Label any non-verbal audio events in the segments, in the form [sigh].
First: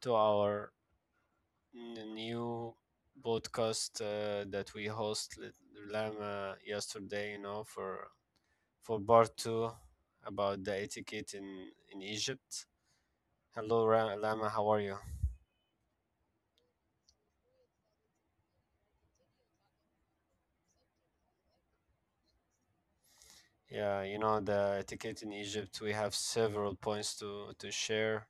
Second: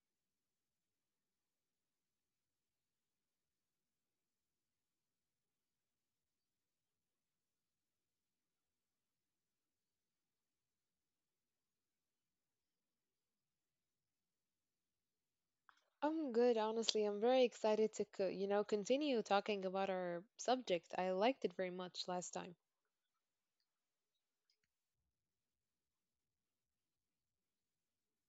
to our new podcast that we host with Lama yesterday. You know, for part two about the etiquette in Egypt. Hello, Lama. How are you? I'm good, honestly. I'm very excited to, continue talking about our subject. I liked it very much last time. Yeah, you know the etiquette in Egypt. We have several points to share,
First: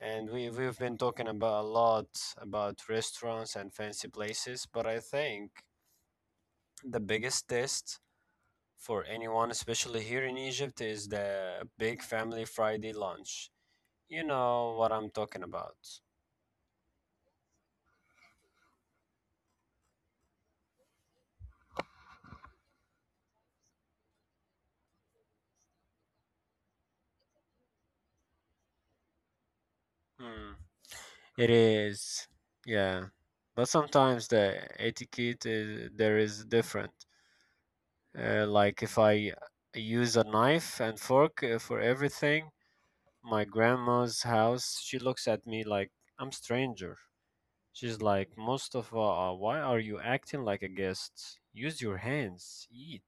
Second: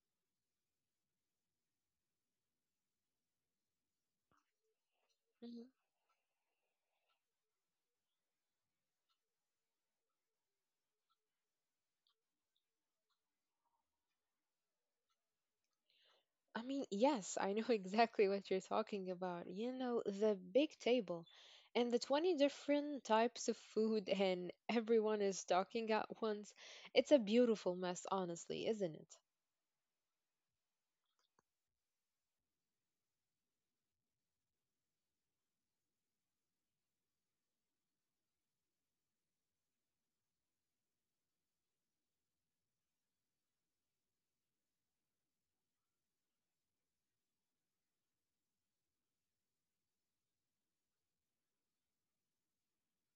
and we've been talking about a lot about restaurants and fancy places. But I think Hmm. the biggest test for anyone, especially here in Egypt, is the big family Friday lunch. You know what I'm talking about. I mean, yes, I know [laughs] exactly what you're talking about. You know, the big table and the 20 different types of food, [laughs] and everyone is talking at once. It's a beautiful mess, honestly, isn't it? Hmm. It is, yeah. But sometimes the etiquette is, there is different. Like if I use a knife and fork for everything, my grandma's house, she looks at me like I'm stranger. She's like, Mustafa, why are you acting like a guest? Use your hands, eat.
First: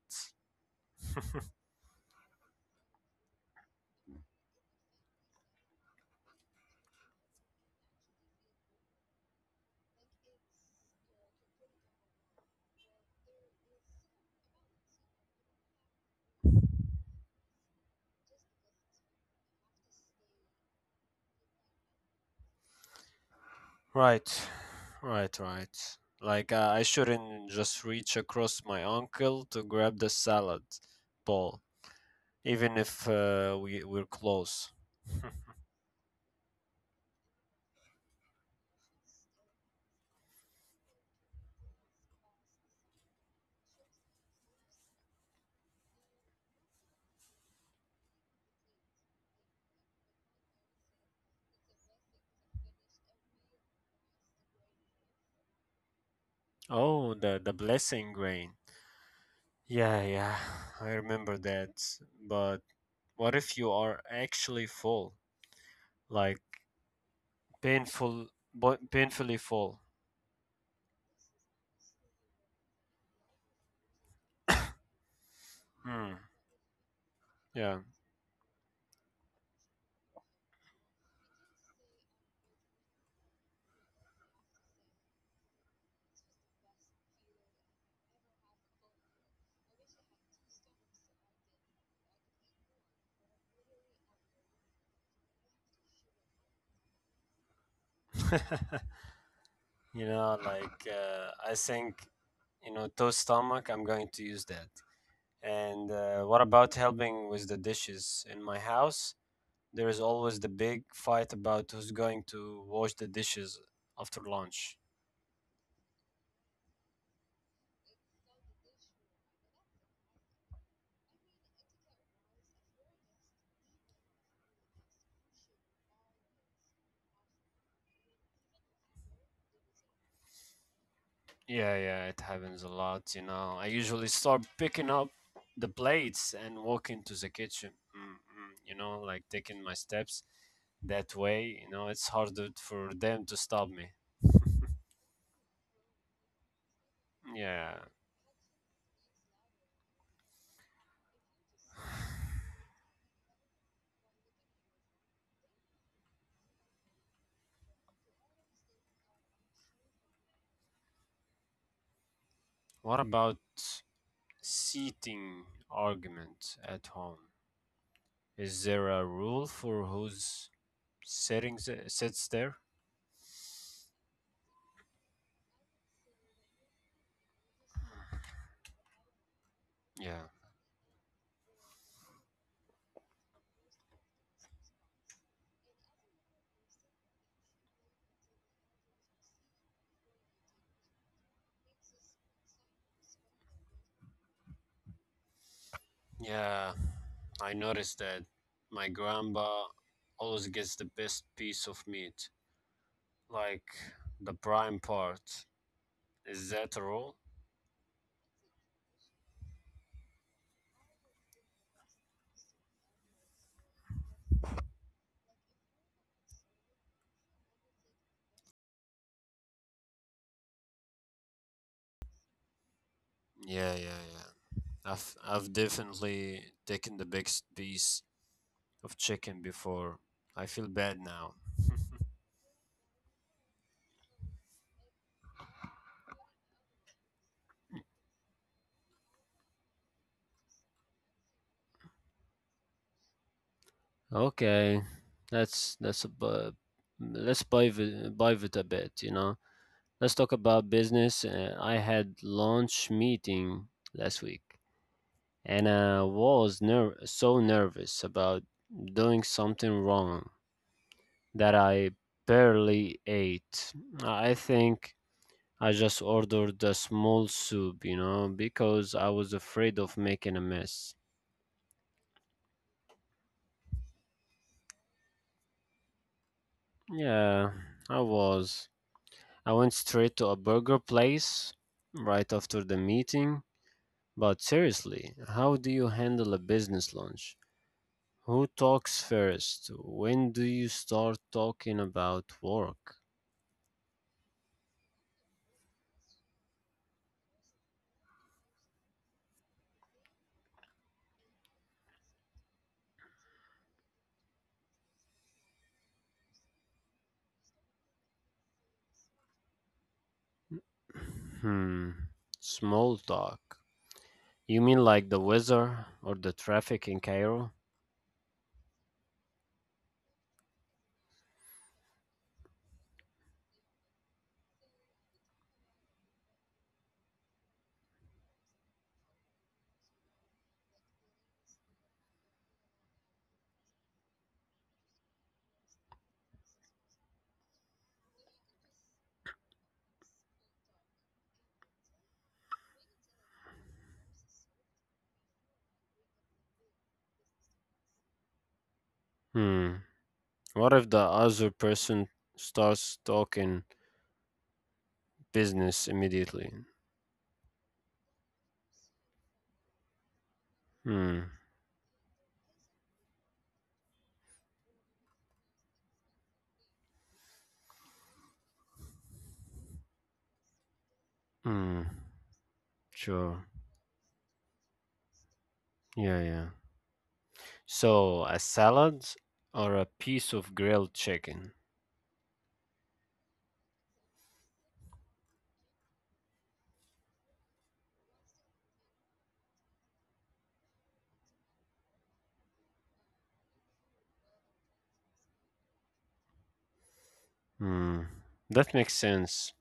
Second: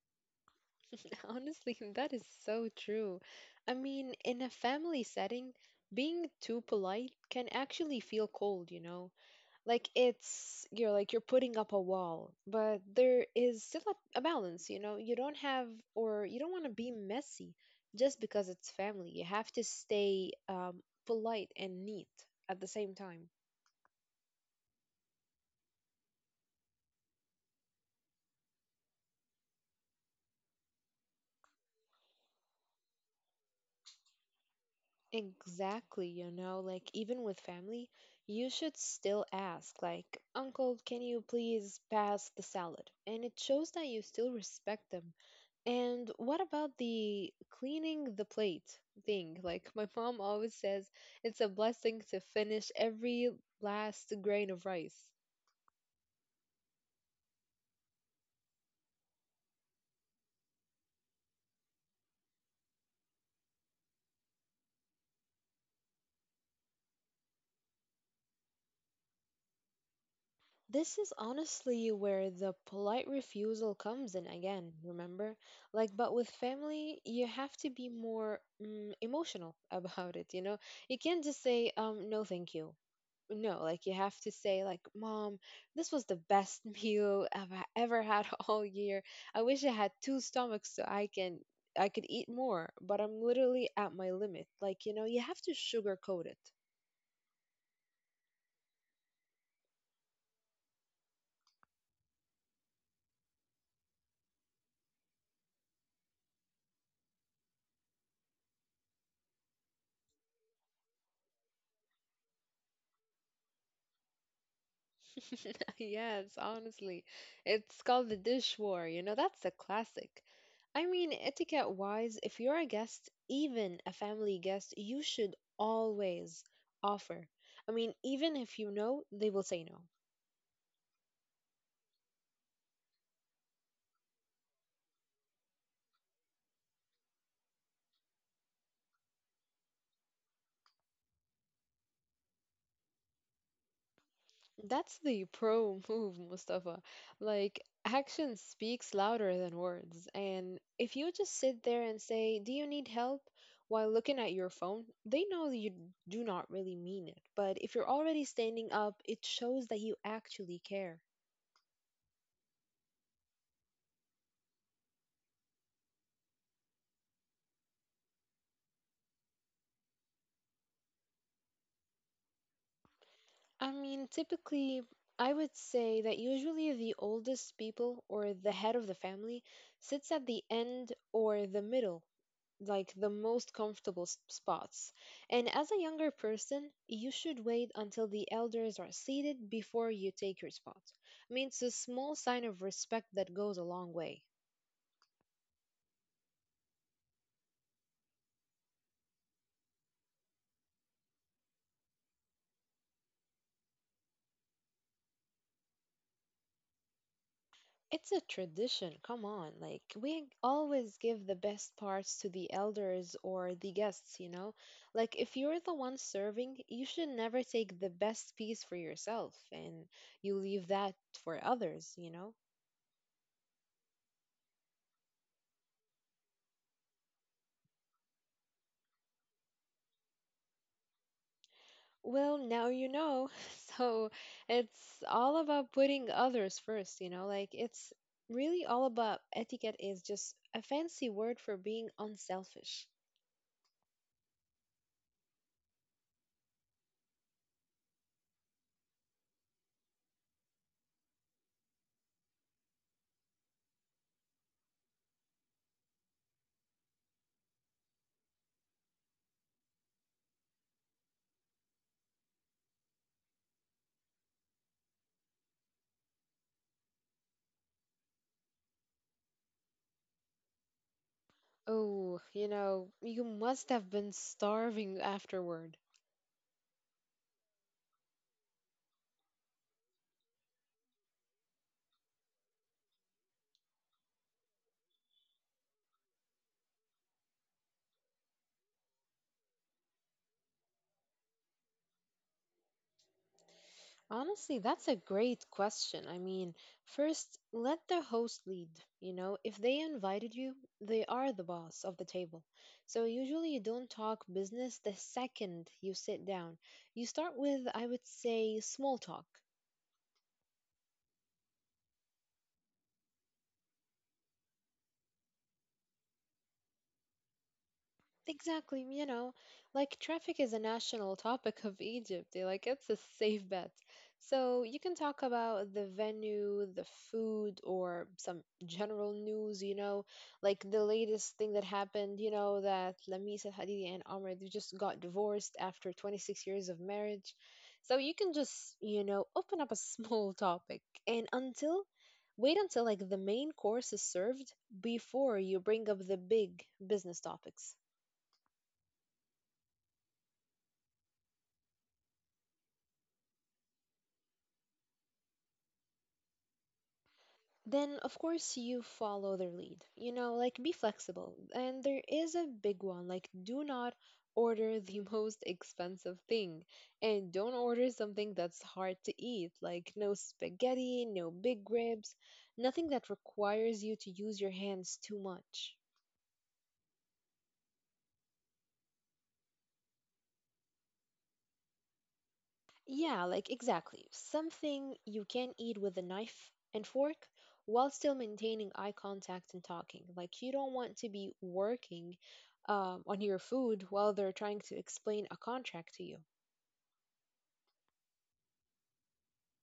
[laughs] Honestly, that is so true. I mean, in a family setting, being too polite can actually feel cold, you know? Like it's you're like you're putting up a wall, but there is still a balance. You know, you don't have, or you don't want to be messy just because it's family. You have to stay polite and neat at the same time. Right, right, right. Like, I shouldn't just reach across my uncle to grab the salad bowl, even if we're close. Exactly, you know, like even with family, you should still ask, like, uncle, can you please pass the salad? And it shows that you still respect them. And what about the cleaning the plate thing? Like, my mom always says, it's a blessing to finish every last grain of rice. Oh, the blessing grain. Yeah, yeah, I remember that. But what if you are actually full? Like, painful, but painfully full. This is honestly where the polite refusal comes in again, remember? Like, Hmm, but with family, you have yeah. to be more emotional [laughs] about it, you know? You can't just say, no, thank you, no. Like, you have to say, like, mom, this was the best [laughs] meal I've ever had [laughs] all year. I wish I had two stomachs so I could eat more, but I'm literally at my limit. Like, you know, you have to sugarcoat it. [laughs] You know, like, I think, you know, to stomach, I'm going to use that. And what about helping with the dishes? In my house, there is always the big fight about who's going to wash the dishes after lunch. [laughs] Yes, honestly, it's called the dish war, you know? That's a classic. I mean, etiquette wise if you're a guest, even a family guest, you should always offer. I mean, even if you know, they will say no. Yeah, yeah, it happens a lot, you know. I usually start picking up the plates and walk into the kitchen, you know, like taking my steps that way, you know, it's harder for them to stop me. That's the pro [laughs] move, Mustafa. Like, Yeah. action speaks louder than words. And if you just sit there and say, do you need help? While looking at your phone, they know that you do not really mean it. But if you're already standing up, it shows that you actually care. What about seating argument at home? Is there a rule for who's settings sits there. I mean, typically, I would say that usually the oldest people or the head of the family sits Yeah, at the end or the middle, like the most comfortable spots. And as a younger person, you should wait until the elders are seated before you take your spot. I mean, it's a small sign of respect that goes a long way. yeah. I noticed that my grandpa always gets the best piece of meat, like the prime part. Is that a rule? It's a tradition, come on. Like, we always give the best parts to the elders or the guests, you know? Like, if you're the one serving, you should never take the best piece for yourself, and you leave that for others, you know? Yeah, yeah, yeah. I've definitely taken the biggest piece of chicken before. I feel bad now. Well, now you know. [laughs] So it's all about putting others first, you know? Like, it's really all about etiquette is just a fancy word for being unselfish. Okay, that's that's a bu- let's buy it a bit, you know. Let's talk about business. I had launch meeting last week and I was so nervous about doing something wrong that I barely ate. I think I just ordered a small soup, you know, because I was afraid of making a mess. Oh, you know, you must have been starving afterward. Yeah, I was. I went straight to a burger place right after the meeting. But seriously, how do you handle a business lunch? Who talks first? When do you start talking about work? Honestly, that's a great question. I mean, first, let the host lead. You know, if they invited you, they are the boss of the table. So usually you don't talk business the second you sit down. You start with, I would say, small talk. Hmm. Small talk. You mean like the weather or the traffic in Cairo? Exactly, you know, like traffic is a national topic of Egypt. Like, it's a safe bet. So you can talk about the venue, the food, or some general news, you know, like the latest thing that happened, you know, that Lamisa Hadidi and Amr, they just got divorced after 26 years of marriage. So you can just, you know, open up a [laughs] small topic, and until wait until like the main course is served before you bring up the big business topics. Hmm. What if the other person starts talking business immediately? Then of course you follow their lead. You know, like be Hmm. flexible. And there is a big one, like, do not order the [laughs] most expensive thing, and don't order something that's hard to eat, like no spaghetti, no big Hmm. ribs, nothing that Sure. requires you to use your hands too much. Yeah, yeah. So, a salad or a piece of grilled chicken? Yeah, like, exactly. Something you can eat with a knife and fork while still maintaining eye contact and talking. Like, you don't want to be working on your food while they're trying to explain a contract to you. Hmm. That makes sense.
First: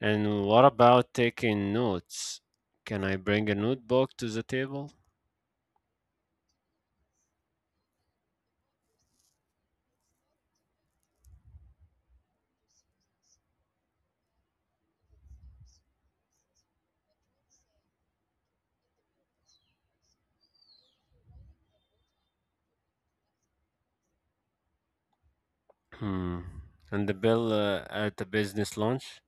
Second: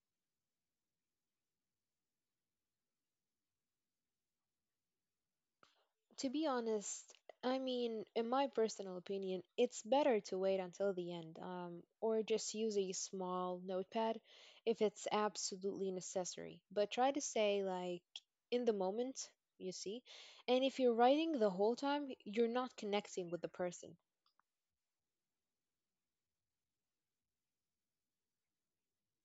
And what about taking notes? Can I bring a notebook to the table? To be honest, I mean, in my personal opinion, it's better to wait until the end, or just use a small notepad if it's absolutely necessary. But try to stay like in the moment, you see. And if you're writing the whole time, you're not connecting with the person. Hmm. And the bill at the business lunch?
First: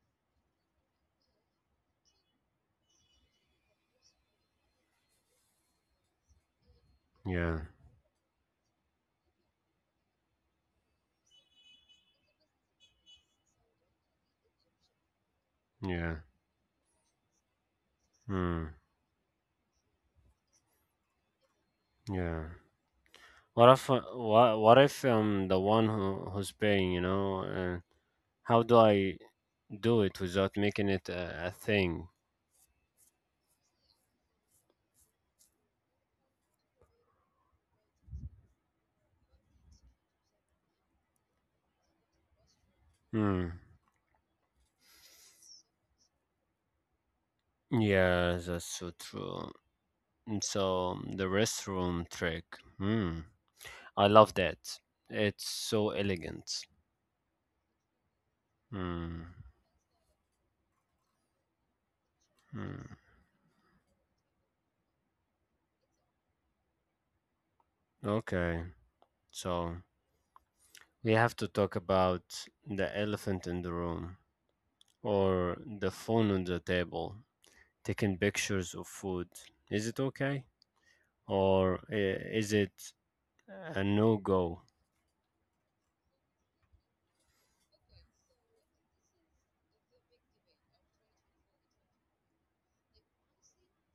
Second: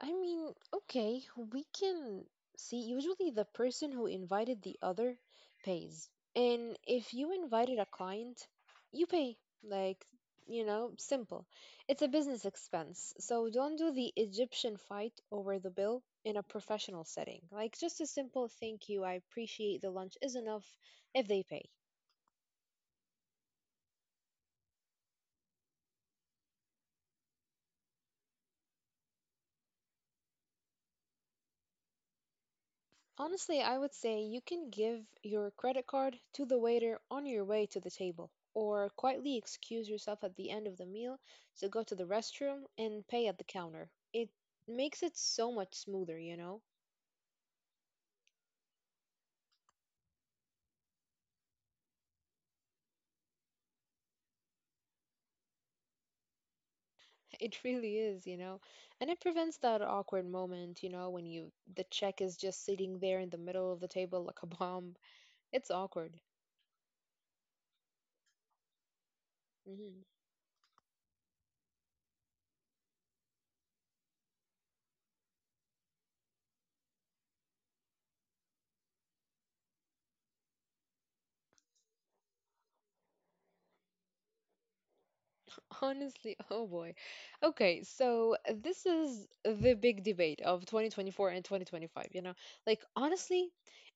I mean, okay, we can see, usually the person who invited the other pays. And if you Yeah, invited a client, you pay. Like, you know, simple. It's a business expense. So don't do the Egyptian fight over the bill yeah, in a professional setting. Like, just a simple hmm, thank you, I appreciate the lunch, is enough if they pay. yeah. What if what what if I'm the one who's paying? You know, how do I do it without making it a thing? Honestly, I would say you can give your credit card to the waiter on your way to the table, or quietly excuse yourself at the end of the meal to go to the restroom and pay at the Hmm. counter. It makes it so much smoother, you know? Yeah, that's so true. And so the restroom trick. Hmm. I love that. It's so elegant. [laughs] It really is, you know? And Hmm. it prevents that awkward moment, you know, when you the check is just Hmm. sitting there in the middle of the table like a bomb. It's awkward. Okay, so Mm-hmm. we have to talk about the elephant in the room or the phone on the table, taking pictures of food. Is it okay? Or is it a no go? [laughs] Honestly, oh boy. Okay, so this is the big debate of 2024 and 2025, you know? Like, honestly,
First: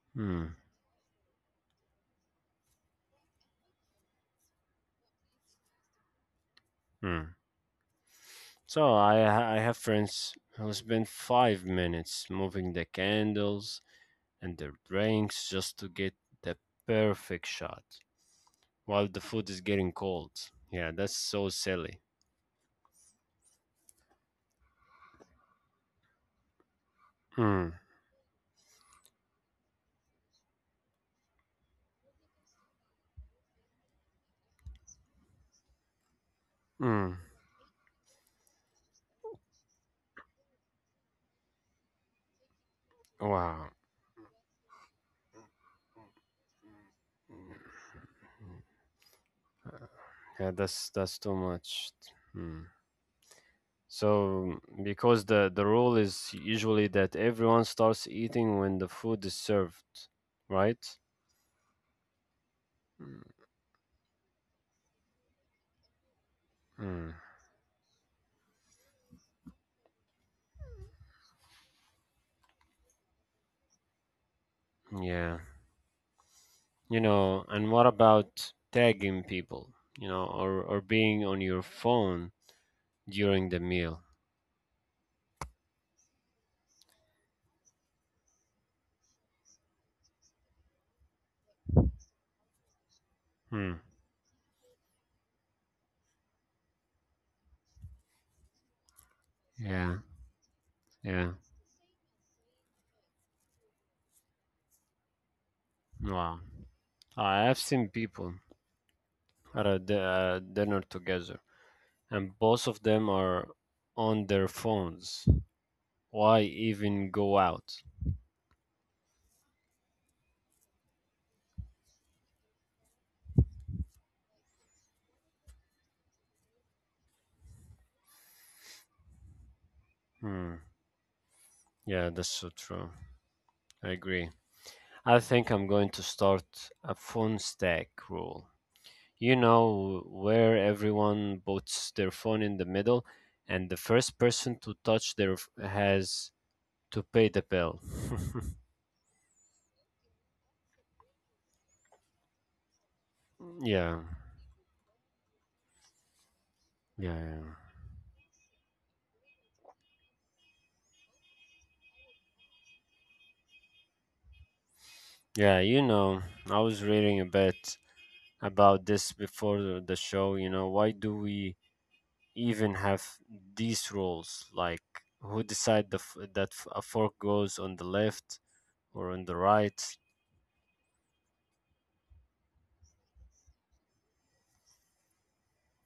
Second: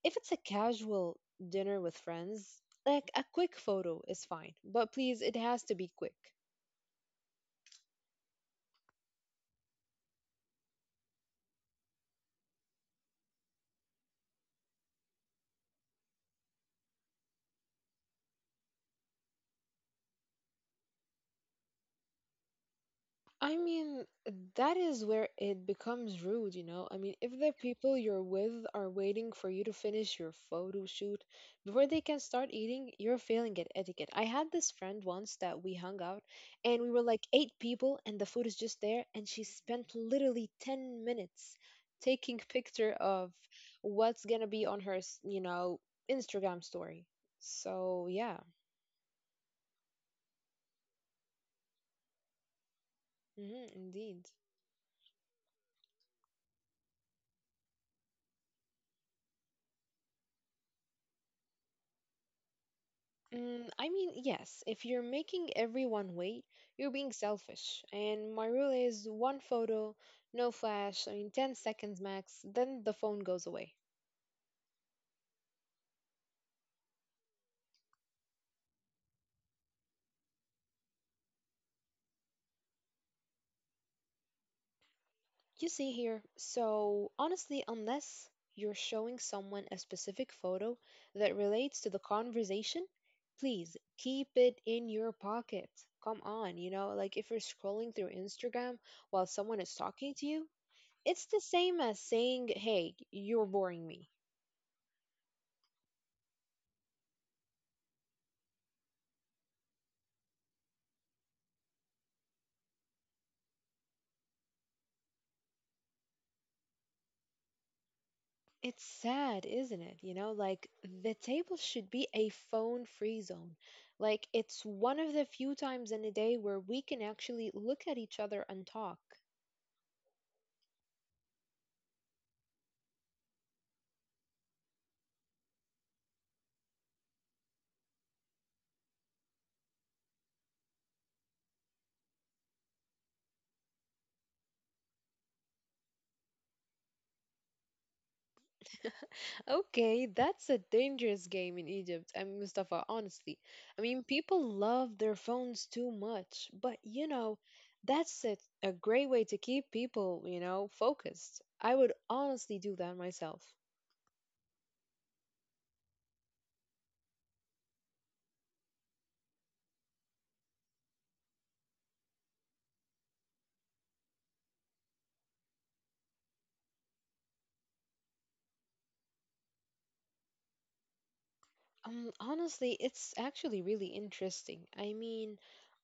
if it's a Hmm. casual dinner with friends, like a quick photo is fine, but please, it has to be quick. Hmm. So I have friends who spend 5 minutes moving the candles and their drinks just to get the perfect shot while the food is getting cold. Yeah, that's so silly. I mean, that is where it becomes rude, you know? I mean, if the Mm, people you're with are waiting for you to finish your photo shoot before they can start eating, you're failing at etiquette. I had this friend once that we hung out, and we were mm. like eight people, and the food is just there, and she spent literally 10 minutes taking picture of Wow. what's going to be on her, Instagram story. So, yeah. Yeah, that's too much. Hmm. Indeed. So because the rule is usually that everyone starts eating when the food is served, right? Mm, I mean, yes, if you're making everyone wait, you're mm, being selfish. And my rule is one photo, no flash, I mean, 10 seconds max, then the phone goes away. yeah. You know, and what about tagging people, you know, or being on your phone during the meal? You see here, so honestly, unless you're showing someone a specific photo that relates to the conversation, please Hmm. keep it in your pocket. Come on, you know, like if you're scrolling through Instagram while someone is Yeah. talking to you, it's Yeah. the same as saying, hey, you're boring me. Wow. I have seen people at a dinner together, and both of them are on their phones. Why even go out? It's sad, isn't it? You know, like the table should be a phone free zone. Like, it's one of the few times in a day where we can actually look at each other and talk. Hmm. Yeah, that's so true. I agree. I think I'm going to start a phone stack rule. You know, where everyone puts their phone in the middle, and the first person to touch their has to pay the bill. [laughs] Okay, that's a dangerous game in Egypt, and Mustafa, honestly. I Yeah, mean, people love their phones too much, but you yeah, know, yeah. that's a great way to keep people, you know, focused. I would honestly do that myself. Yeah, you know, I was reading a bit about this before the show. You know, why do we even have these rules like who decide the a fork goes on the left or on the right. Honestly, it's actually really interesting. I mean,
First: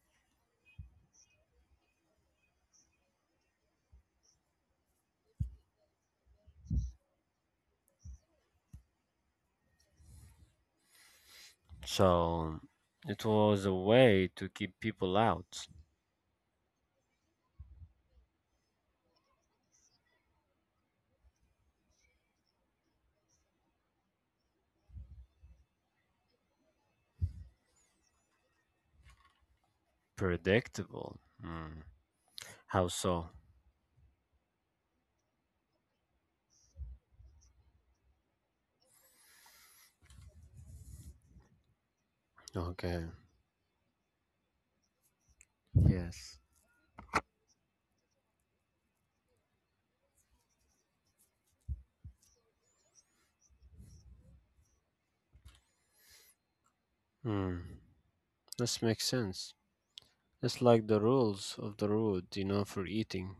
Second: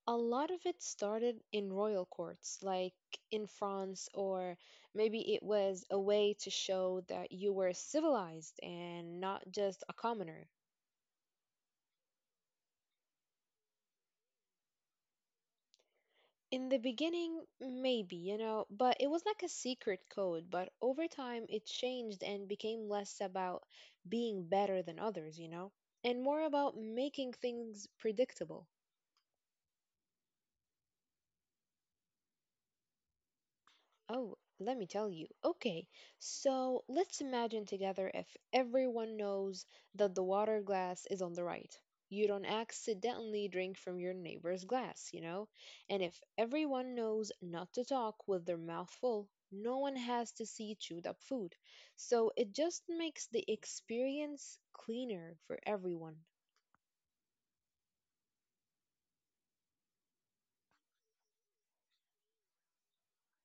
a lot of it started in royal courts, like in France, or maybe it was a way to show that you were civilized and not just a commoner. So it was a way to keep people out. In the beginning, maybe, you know, but it was like a secret code. But over time, it changed and became less about being better than others, you know, and more about making things predictable. Predictable, mm. How so? Oh, let me tell you. Okay, so let's imagine together, if everyone knows that the water glass is on the right. You don't Okay. accidentally drink from your neighbor's glass, you know? And if Yes. everyone knows not to talk with their mouth full, no one has to see chewed up food. So it just makes the experience cleaner for everyone. Mm. This makes sense. It's like the rules of the road, you know, for eating.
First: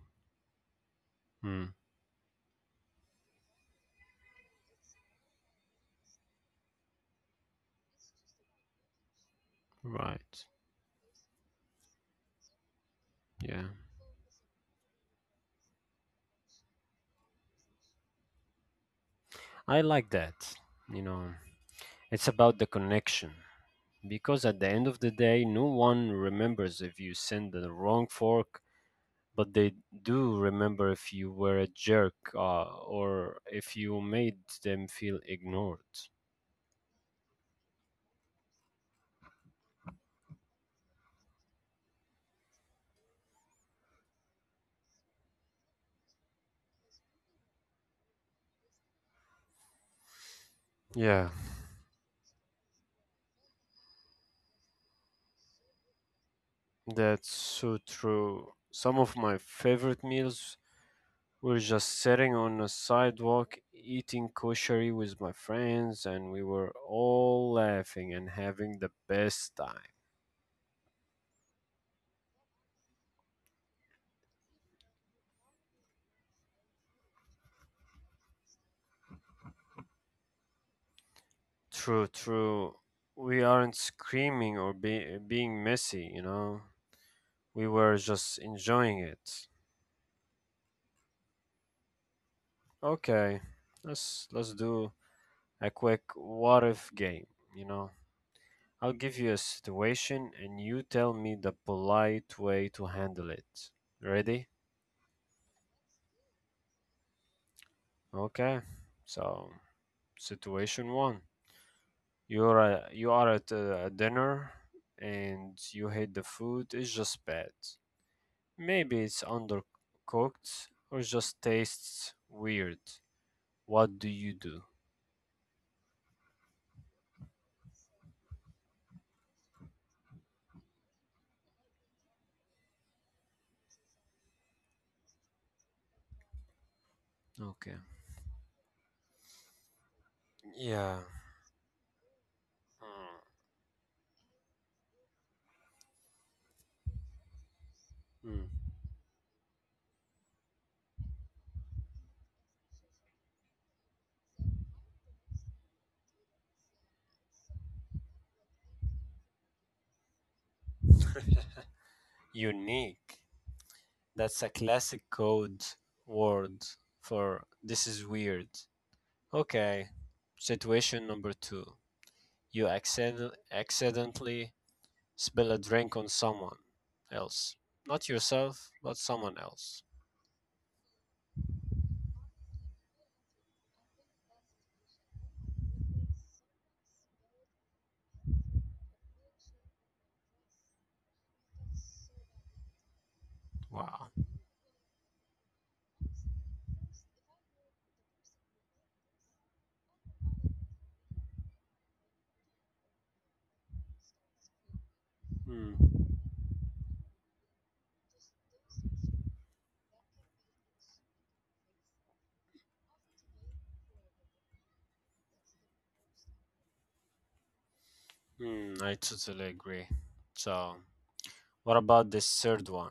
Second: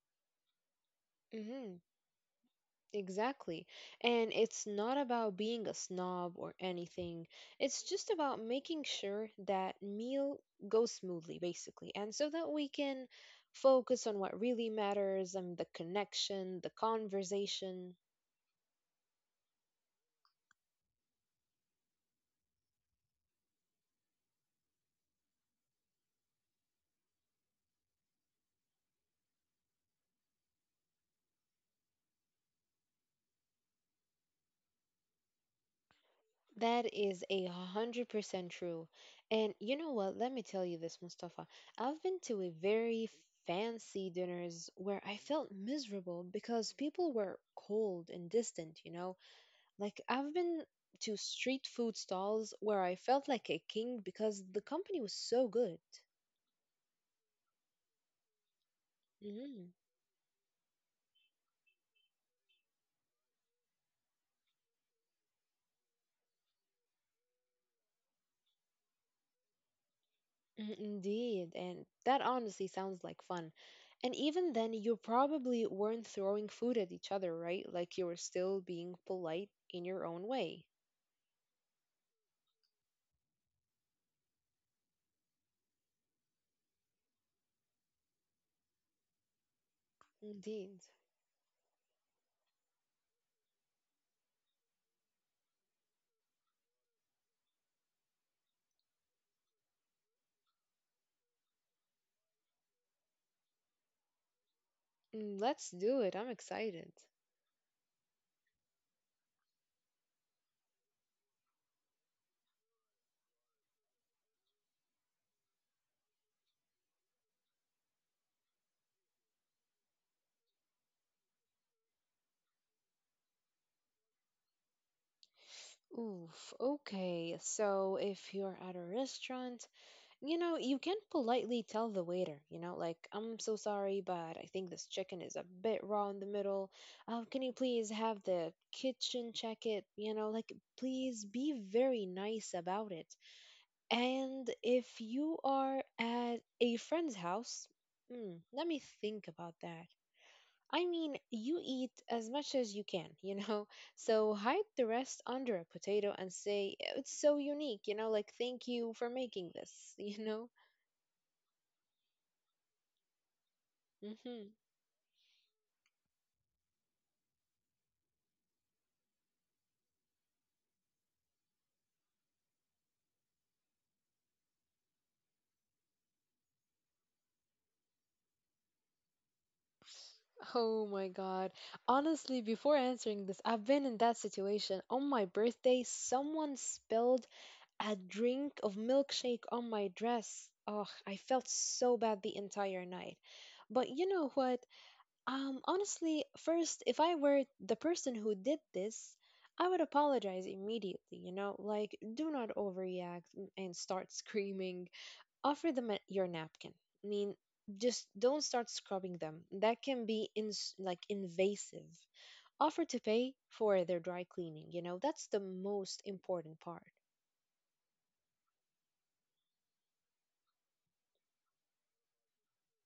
Mm. Mhm. Exactly. And it's not about being a snob or anything. It's just about making sure that meal Right. goes smoothly, basically. And so that we can Yeah. focus on what really matters, and the connection, the conversation. I like that. You know, it's about the connection. Because at the end of the day, no one remembers if you send the wrong fork, but they do remember if you were a jerk or if you made them feel ignored. That is 100% true. And you know what? Let me tell you this, Mustafa. I've been to a very fancy dinners where I felt miserable because people were cold and distant, you know? Like, I've been to Yeah, street food stalls where I felt like a king because the company was so good. that's so true. Some of my Hmm. favorite meals were just sitting on a sidewalk eating koshari with my friends, and we were all laughing and having the best time. Indeed, and that honestly sounds like fun. And even then, you probably weren't throwing food at each other, right? Like, you were still being polite in your own way. True, true. We aren't screaming or be being messy, you know. We were just enjoying it. Indeed. Okay, let's do a quick what if game, you know. I'll give you a situation and you tell me the polite way to handle it. Ready? Let's do it. I'm excited. Okay. So, situation 1. You are at a dinner and you hate the food. It's just bad. Maybe it's undercooked or just tastes weird. What do you do? Oof. Okay. So if you're at a restaurant, you know, you can politely tell the waiter, you know, like, I'm so sorry, but I think this chicken is a bit raw in the middle. Can you Okay. please have the kitchen check it? You know, like, Yeah. please be very nice about it. And if you are at a friend's house, Mm. Mm. let me think about that. I mean, you eat as much as you can, you know? [laughs] So hide the rest under a potato and say, it's so unique, you know, like, thank you for making this, [laughs] you know? Unique. That's a Mhm. classic code word for this is weird. Okay. Situation number two. You accidentally spill a drink on someone else. Not yourself, but someone else. Oh my God. Honestly, before answering this, I've been in that situation. On my birthday, someone spilled a drink of milkshake on my dress. Oh, I felt so bad the entire night. But Wow. you know what? Honestly, first, if I were the person who did this, I would apologize immediately, you know? Like, do not overreact and start [laughs] screaming. Offer them Mm. your napkin. I mean, just don't start scrubbing them. That can be in like invasive. Offer to pay for their dry cleaning, you know, that's the most important part. Mm, I totally agree. So. What about this third one?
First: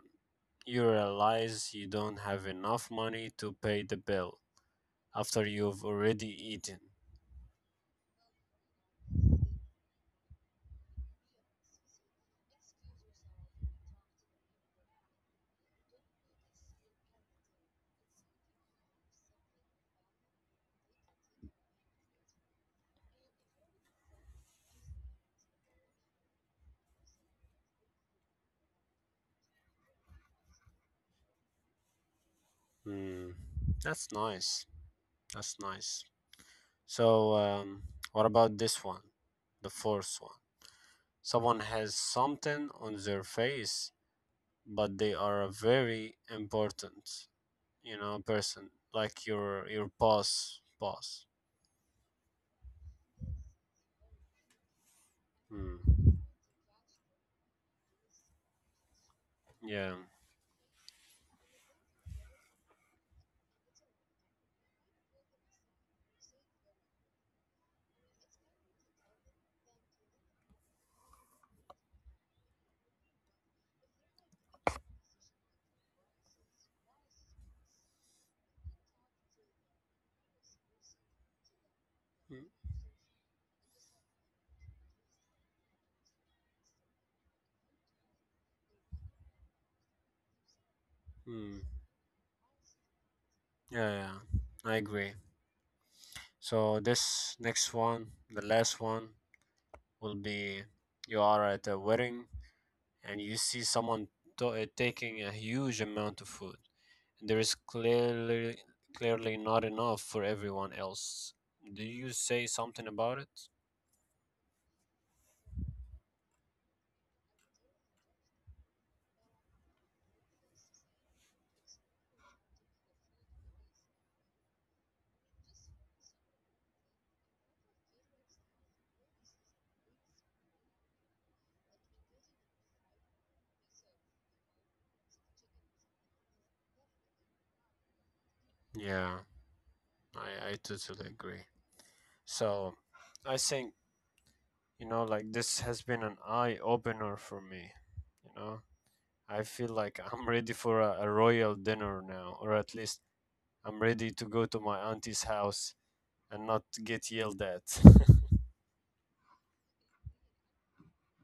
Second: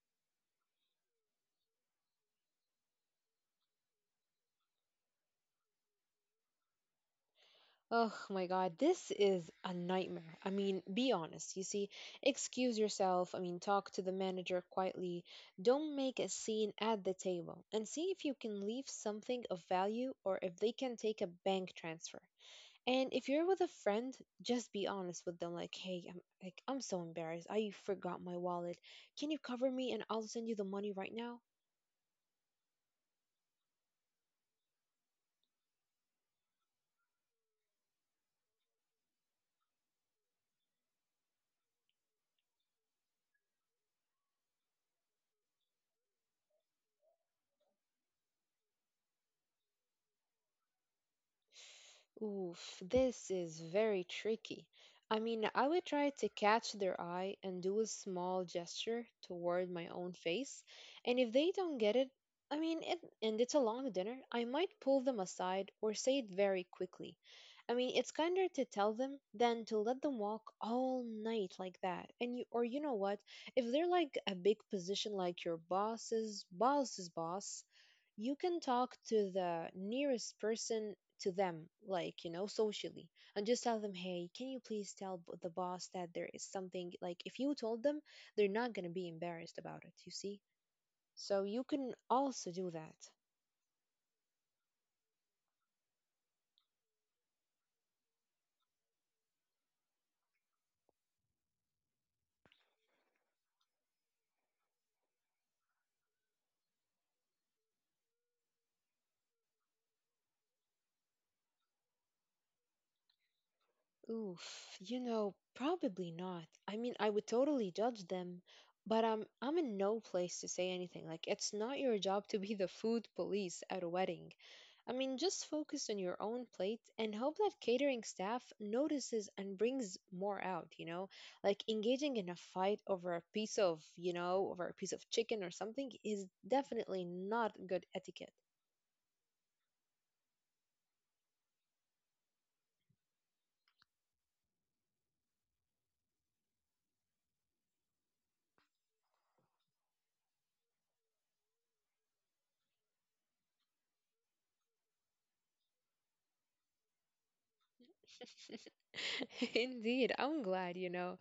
You realize you don't have enough money to pay the bill after you've already eaten. Oh my God, this is a nightmare. I mean, be honest. You see, excuse yourself. I mean, talk to the manager quietly. Don't make a scene at the table and see if you can leave something of value or if they can take a bank transfer. And if you're with a friend, just be honest with them. Like, hey, I'm so embarrassed. I forgot my wallet. Can you cover me and I'll send you the money right now? Hmm, that's nice. That's nice. So, what about this one? The fourth one. Someone has something on their face, but they are a very important, you know, person like your boss. Boss. Oof, this is very tricky. I mean, I would try Hmm. to catch their eye and do a small gesture toward Yeah. my own face. And if they don't get it, I mean, and it's a long dinner, I might pull them aside or say it very quickly. I mean, it's kinder to tell them than to let them walk all night like that. And you, or you know what? If they're like a big position like your boss's boss's boss, you can talk to the nearest person to them, like, you know, Hmm. socially, and just tell them, hey, can you please tell the boss that there is something, like, if you told them, they're not going to be embarrassed about it, you see? So Hmm. you can also do that. Yeah. Yeah. I agree. So this next one, the last one, will be you are at a wedding and you see someone taking a huge amount of food. There is clearly not enough for everyone else. Do you say something about it? Oof, you know, probably not. I mean, I would totally judge them, but I'm in no place to say anything. Like, it's not your job to be the food police at a wedding. I mean, just focus on your own plate and hope that catering staff notices and brings more out, you know? Like engaging in a fight over a piece of, you know, over a piece of chicken or something is definitely not good etiquette. Yeah, I totally agree. So I think, you know, like this has been an eye opener for me. You know, I feel like I'm ready for a royal dinner now, or at least I'm ready to go to my auntie's house and not get yelled at. [laughs] [laughs] Indeed, I'm glad, you know.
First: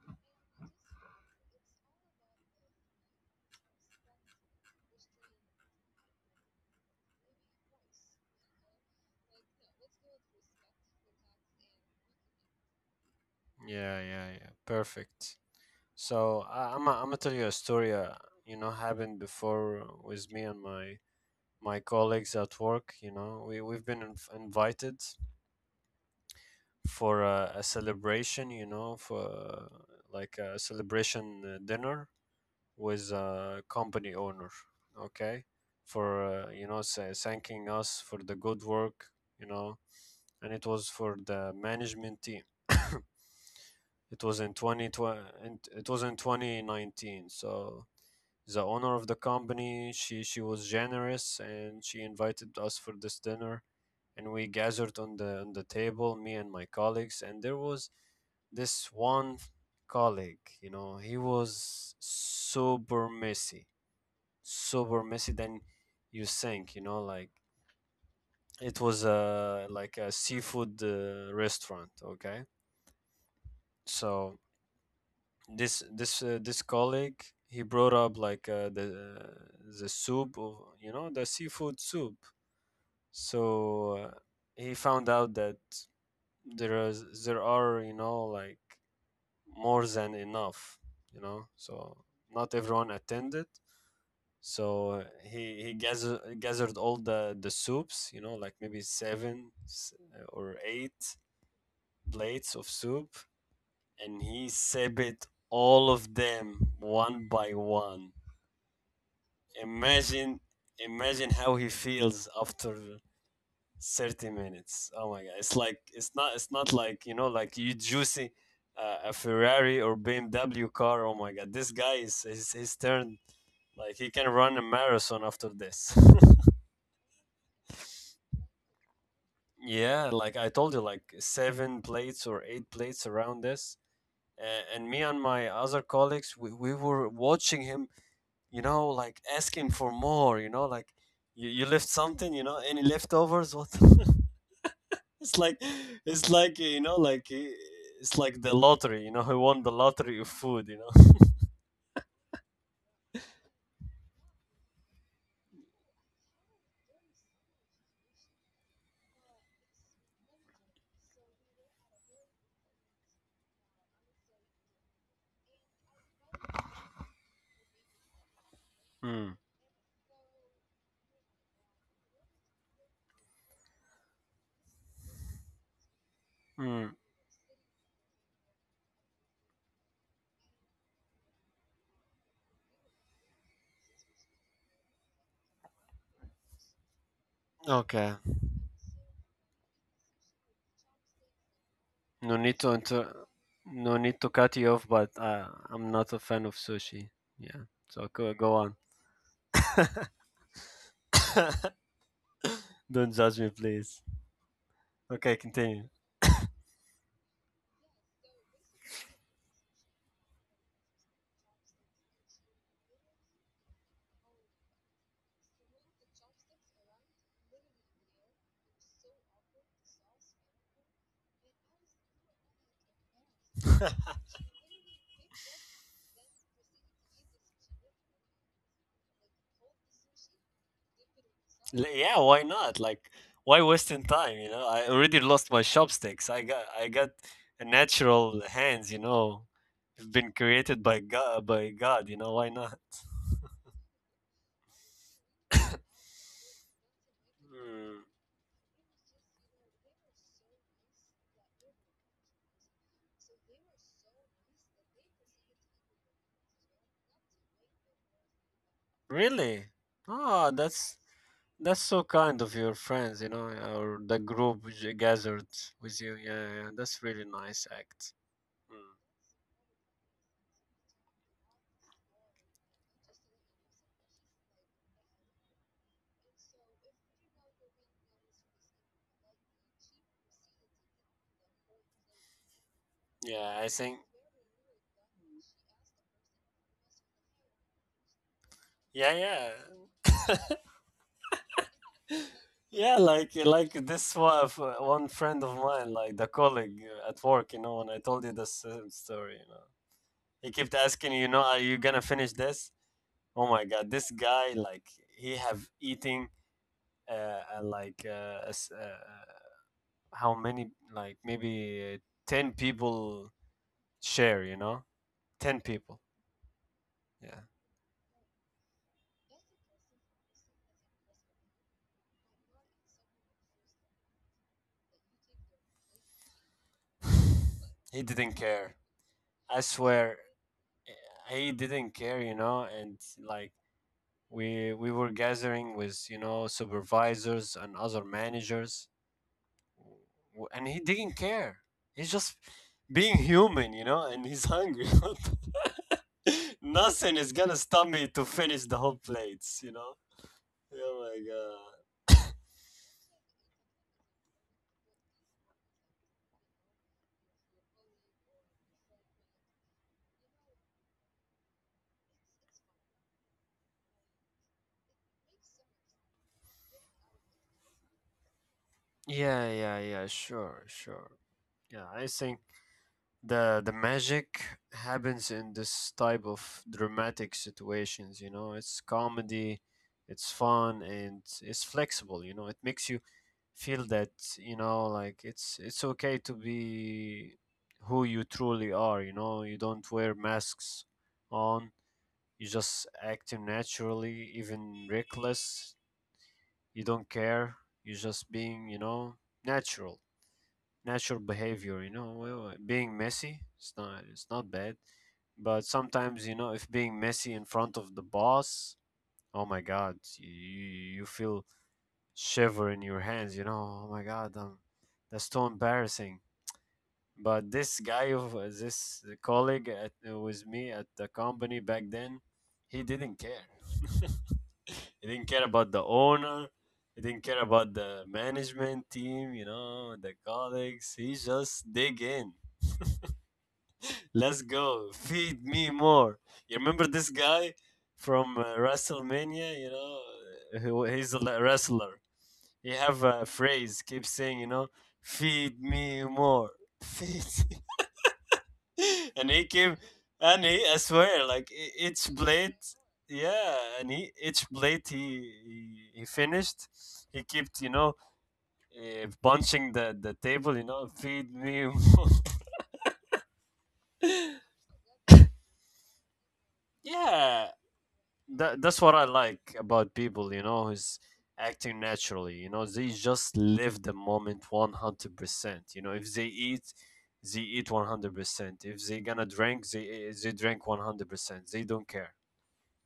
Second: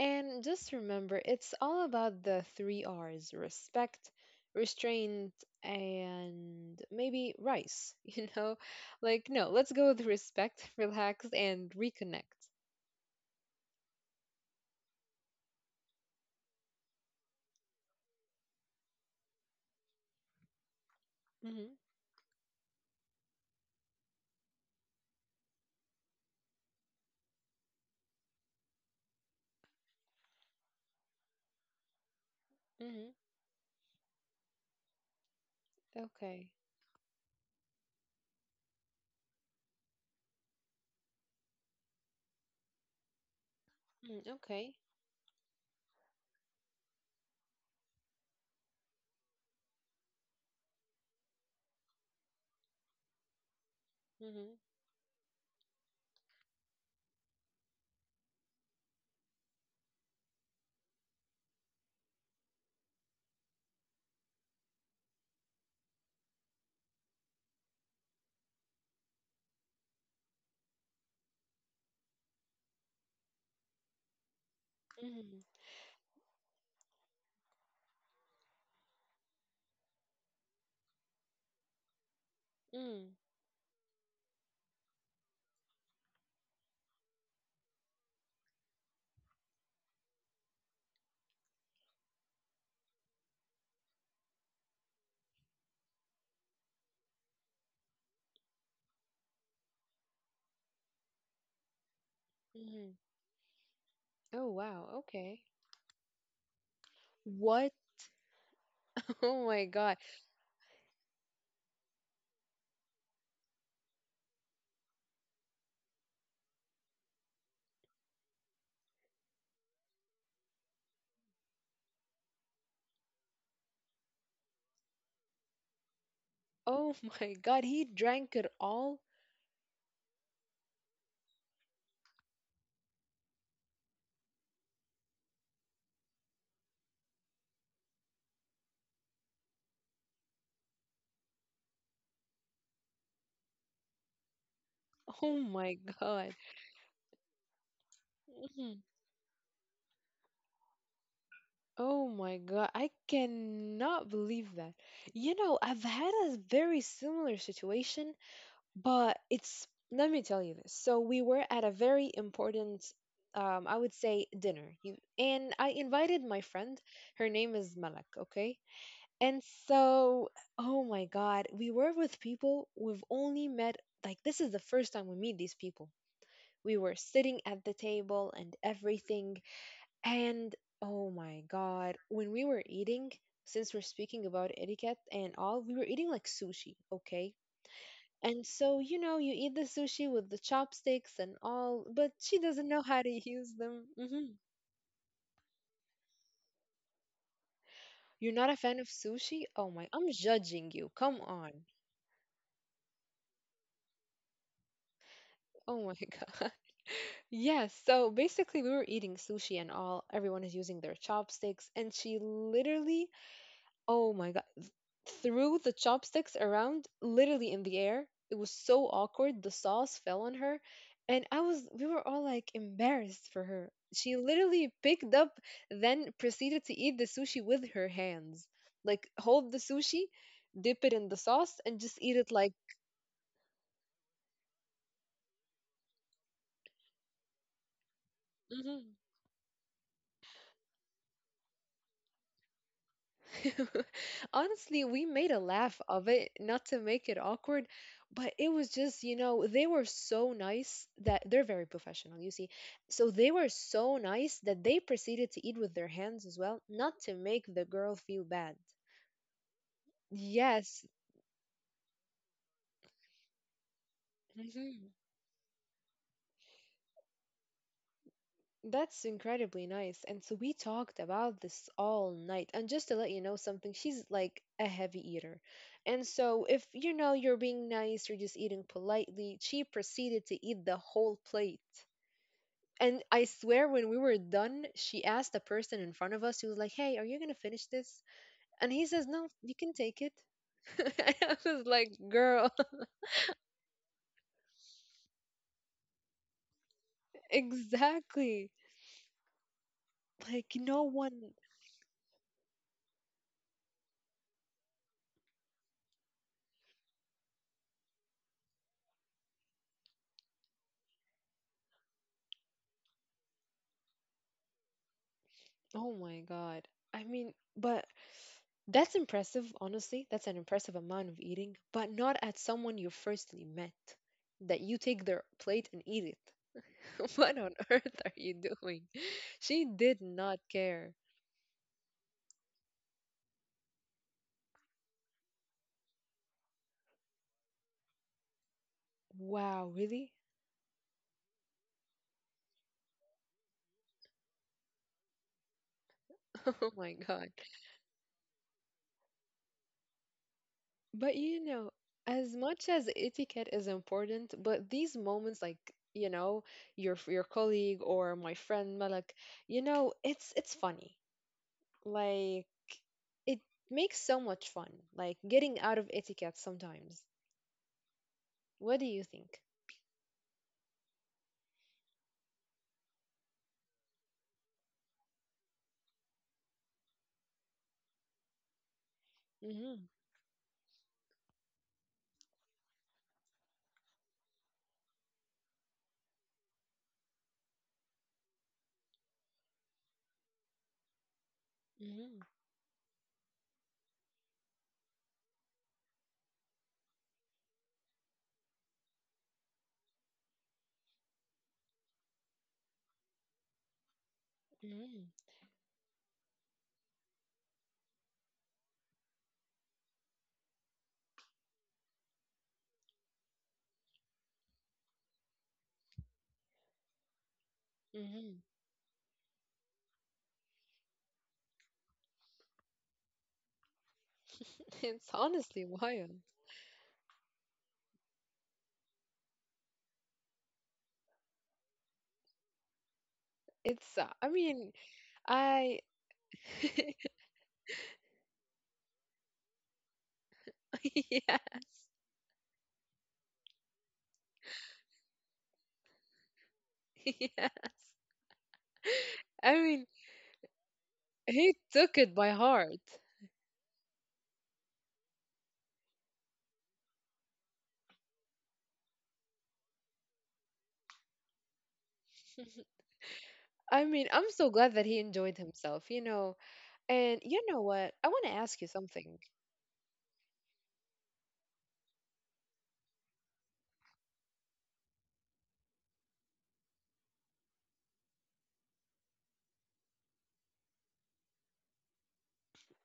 And just remember, it's all about the three R's: respect, restraint, and maybe rice, [laughs] you know? Like, no, let's go with respect, [laughs] relax, and reconnect. Yeah, yeah, yeah. Perfect. So I'm gonna tell you a story. You know, happened before with me and Mhm. my colleagues at work. You know, we've been invited for a celebration. You know, for like a celebration dinner Mhm. with a company owner, okay, for Okay. You know thanking us for the good work, you know, and it was for the management team. [coughs] Mm, It was okay. in 2020, it was in 2019. So the owner of the company, she was generous and she invited us for this dinner, and we Mhm. gathered on the table, me and my colleagues, and there was this one colleague, you know, he was super messy, super messy than you think, you know, like it was a like a seafood restaurant, okay. So Mhm. This colleague, he brought up like the soup of, you know, the seafood soup. Mm. So he found out that there are, you know, like more than enough, you know, so not everyone attended. So gathered all the soups, you know, like maybe or eight plates of Mhm. soup, and he Oh wow. sipped Okay. all of them one by What? one. [laughs] Oh my God. Imagine, imagine how he feels after 30 minutes. Oh my god, it's not like, you know, like you juicy a Ferrari or BMW car. Oh my god, this guy is he's turned like he can run a marathon after this. [laughs] Oh my God. He drank it all. Yeah, like I told you, like seven plates or eight plates around this. And me and my other colleagues, we were watching him, you know, like asking for more, you know, like you left something, you know, any leftovers? What? [laughs] It's Oh like, my it's God. like, you know, like it's like the Mhm. lottery, you know, he won the lottery of food, you know. Oh my God. I cannot believe that. You know, I've had a very similar situation. But it's, let me tell you this. So we were at a very important, I would say, dinner. You, and I invited my friend. Her name is Malak, okay? Hmm. And so, oh my God, we were with people we've only met, like, this is the first time we meet these people. We Mm, were sitting at the table and everything. And oh my God, when we were eating, since we're speaking about etiquette and all, we were eating like sushi, okay? okay. And so, you know, you eat the sushi with the chopsticks and all, but No she need to doesn't know how to inter- use them. no need to Hmm. cut you off, but I'm not a fan of sushi. Yeah. So go, You're go not a on. fan of sushi? Oh my, I'm judging you. Come on. [laughs] Don't judge me, please. Okay, continue. Oh my [laughs] God. Yes, so basically we were eating sushi and all, everyone is using their chopsticks, and she literally, oh my God. Threw the chopsticks around, literally in the air. It was so awkward. The sauce fell on her. And we were all like embarrassed for her. [laughs] L- She literally picked up, then proceeded to eat the sushi with her hands. Like, hold the sushi, dip it in the sauce, and just eat yeah, it. why Like, not? Like, why wasting time? You know, I already lost my chopsticks. I got a natural hands. You know, it's been created by God. By God, you know, why not? [laughs] honestly, we made a laugh of it, not to make it awkward, Hmm, but it was just, you know, they were so nice that they're very professional, you see. So they were so nice that they proceeded to eat with their hands as well, not to make the girl feel bad. really? Ah, Yes. That's so kind of your friends. You know, or the group which gathered with you. Yeah, yeah, that's really nice act. That's incredibly nice. And so we talked about this all night. And just to let you know something, she's like a heavy eater. And so if you know you're being nice, you're just eating politely, she proceeded to eat the whole plate. And I Yeah, I think. swear when we were done, she asked the person in front of us, she was like, hey, are you gonna finish this? And Yeah, he says, no, you yeah. can take it. [laughs] And I was like, girl, Yeah, like this one, one friend of mine, like the colleague at work, you [laughs] know, when I told you the exactly. same story, you know, he kept Like asking, no you know, are one. you gonna finish this? Oh my God, this guy, like, he have eating, uh, uh, like, uh, a s- uh, how many, like, maybe 10 people share, you know, 10 people. Oh my God. I Yeah, mean, but that's impressive, honestly. That's an impressive amount of eating, but not at someone you firstly met. That you take their plate and eat it. [laughs] What on [laughs] he earth are didn't you care. doing? [laughs] I She did swear, not care. he didn't care, you know, and like we were gathering with, you know, supervisors and other managers, Wow, really? And he didn't care. He's just being human, you know, and he's hungry. [laughs] [laughs] Oh my Nothing is God. gonna stop me to finish the whole plates, you know. Oh my But you God. know, as much as etiquette is important, but these moments like, you know, your colleague or my friend Malak, you know, it's funny. Like, it makes so much fun, like getting out of etiquette sometimes. What do you Yeah, think? yeah, yeah. Sure, sure. Yeah, I think the magic happens in this type of dramatic situations, you know. It's comedy, Mm-hmm. it's fun, and it's flexible. You know, it makes you feel that, you know, like it's okay to be who you truly are. You know, you don't wear masks on. Mm-hmm. You just acting naturally, even reckless. You don't care, you're just being, you know, natural. Natural behavior, you know. Well, being messy, it's not bad, Mm-hmm. but sometimes, you know, if being messy in front of the boss, oh my God, you feel shiver in your hands, you know. Oh my God, that's too embarrassing. But this guy, Mm-hmm. this colleague at, with me at the company back then, he didn't care. [laughs] [laughs] He It's didn't care honestly about the wild. owner. He didn't care about the management team, you know, the colleagues. He just dig in. It's, I Let's mean, go. Feed me I, more. You remember this [laughs] guy from WrestleMania? You know, who he's a yes, wrestler. He have a phrase. Keep saying, you know, feed me more. [laughs] Feed. [laughs] yes. [laughs] And he I came mean, and he, I swear, like he took each it by blade. heart. Yeah. And he each blade he he finished. He kept, you know, punching the table, you know, feed me more. [laughs] I mean, I'm [laughs] so glad that he enjoyed himself, you know. And you Yeah, know what? I want to that, ask you that's what I something. like about people, you know, who's acting naturally. You know, they just live the moment 100%. You know, if they eat, they eat 100%. If they gonna drink, they they drink 100%. They don't care.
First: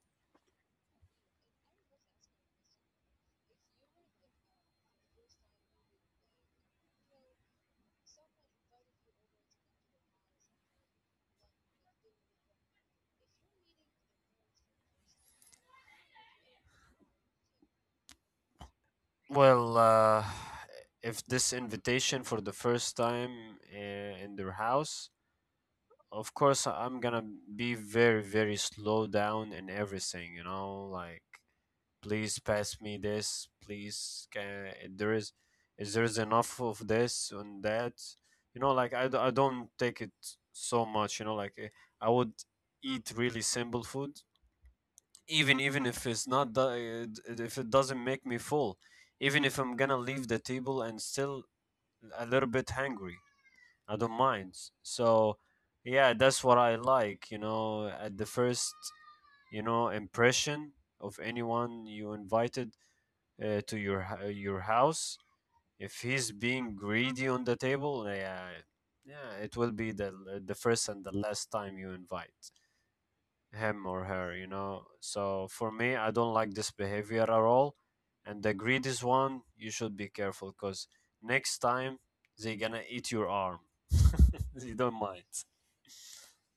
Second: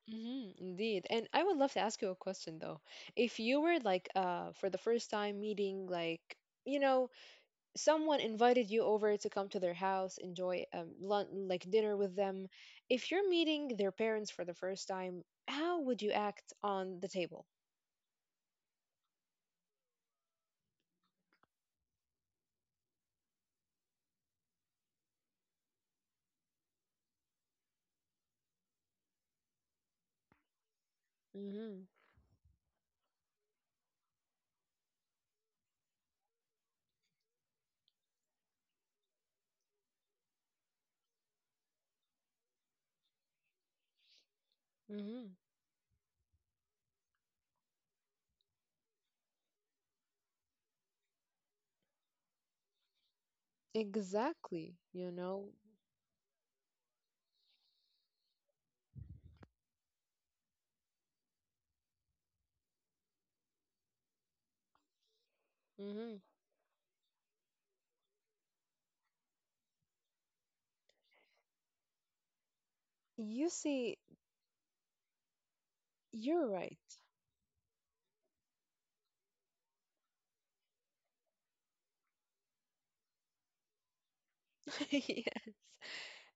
Hmm, indeed. And I would love to ask you a question though. If you were like for the first time meeting like, you know, someone invited you over to come to their house, enjoy lunch like dinner with them. If you're meeting their parents for the first time, how would you act on the table? Well, if this invitation for the first time in their house, of course I'm gonna be very, very slow down in everything, you know, like Hmm. please pass me this, please, can, if there is there is enough of this and that, you know, like I don't take it so much, you know, like I would eat really simple food, Hmm. even even if it's not do- if it doesn't make me full, even if I'm gonna leave the table and still a little bit hungry, I don't mind. Exactly, you So know. yeah, that's what I like, you know, at the first, you know, impression of anyone you invited to your your house. If Hmm. he's being greedy on the table, yeah, yeah, it will be the first and the last time you invite You him or see, her, you know. So for me, I don't like you're this right. behavior at all. And the greed one you should be careful, because next time they're gonna eat your arm. [laughs] You don't mind. [laughs] Yes.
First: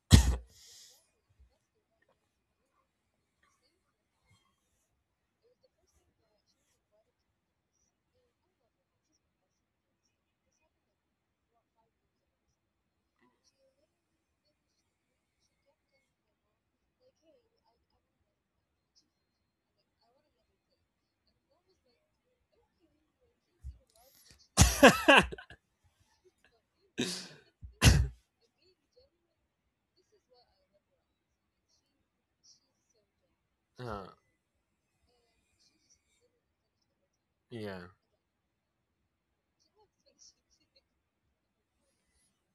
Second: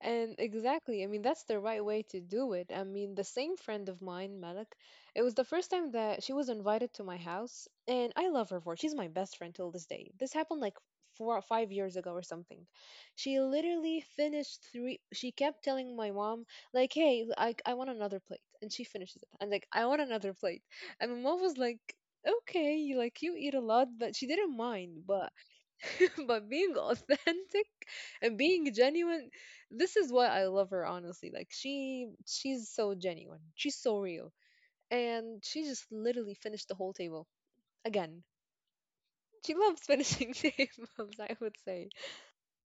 And exactly, [coughs] I mean, that's the right way to do it. I mean, the same friend of mine, Malik, it was the first time that she was invited to my house, and I love her for it. She's my best friend till this day. This happened like 4 or 5 years ago or something. She literally finished three, she kept telling my mom, like, hey, I want another plate. And she finishes it. And like, I want another plate. And my mom was like, okay, you eat a lot, but she didn't mind. But [laughs] but being authentic and being genuine, this is why I love her, honestly. Like, she's so genuine, she's so Uh, real. And she just literally finished the whole table. yeah, Again, she loves finishing [laughs] tables, I would say.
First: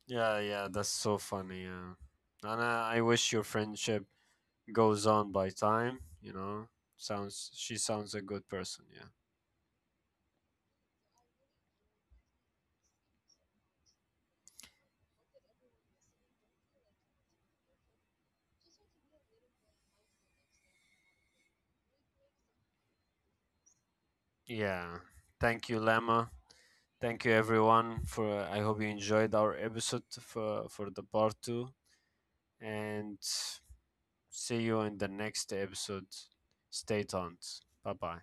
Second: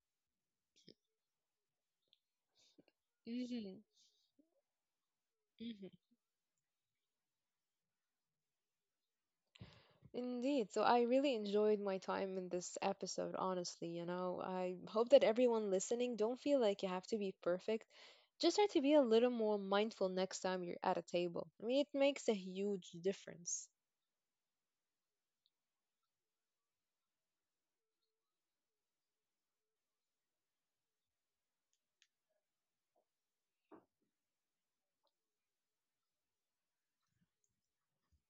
yeah, yeah. That's so funny. Yeah, and I wish your Hmm. friendship goes on by Hmm. time. You know, sounds she sounds a good person. Yeah. Indeed. So I really enjoyed my time in this episode, honestly. You know, I hope that everyone listening don't feel like you have to be perfect. Just try to be a little more mindful next time you're at a table. I mean, it makes a huge difference. Yeah. Thank you, Lemma. Thank you everyone for I hope you enjoyed our episode for the part 2, and see you in the next episode. Stay tuned. Bye-bye.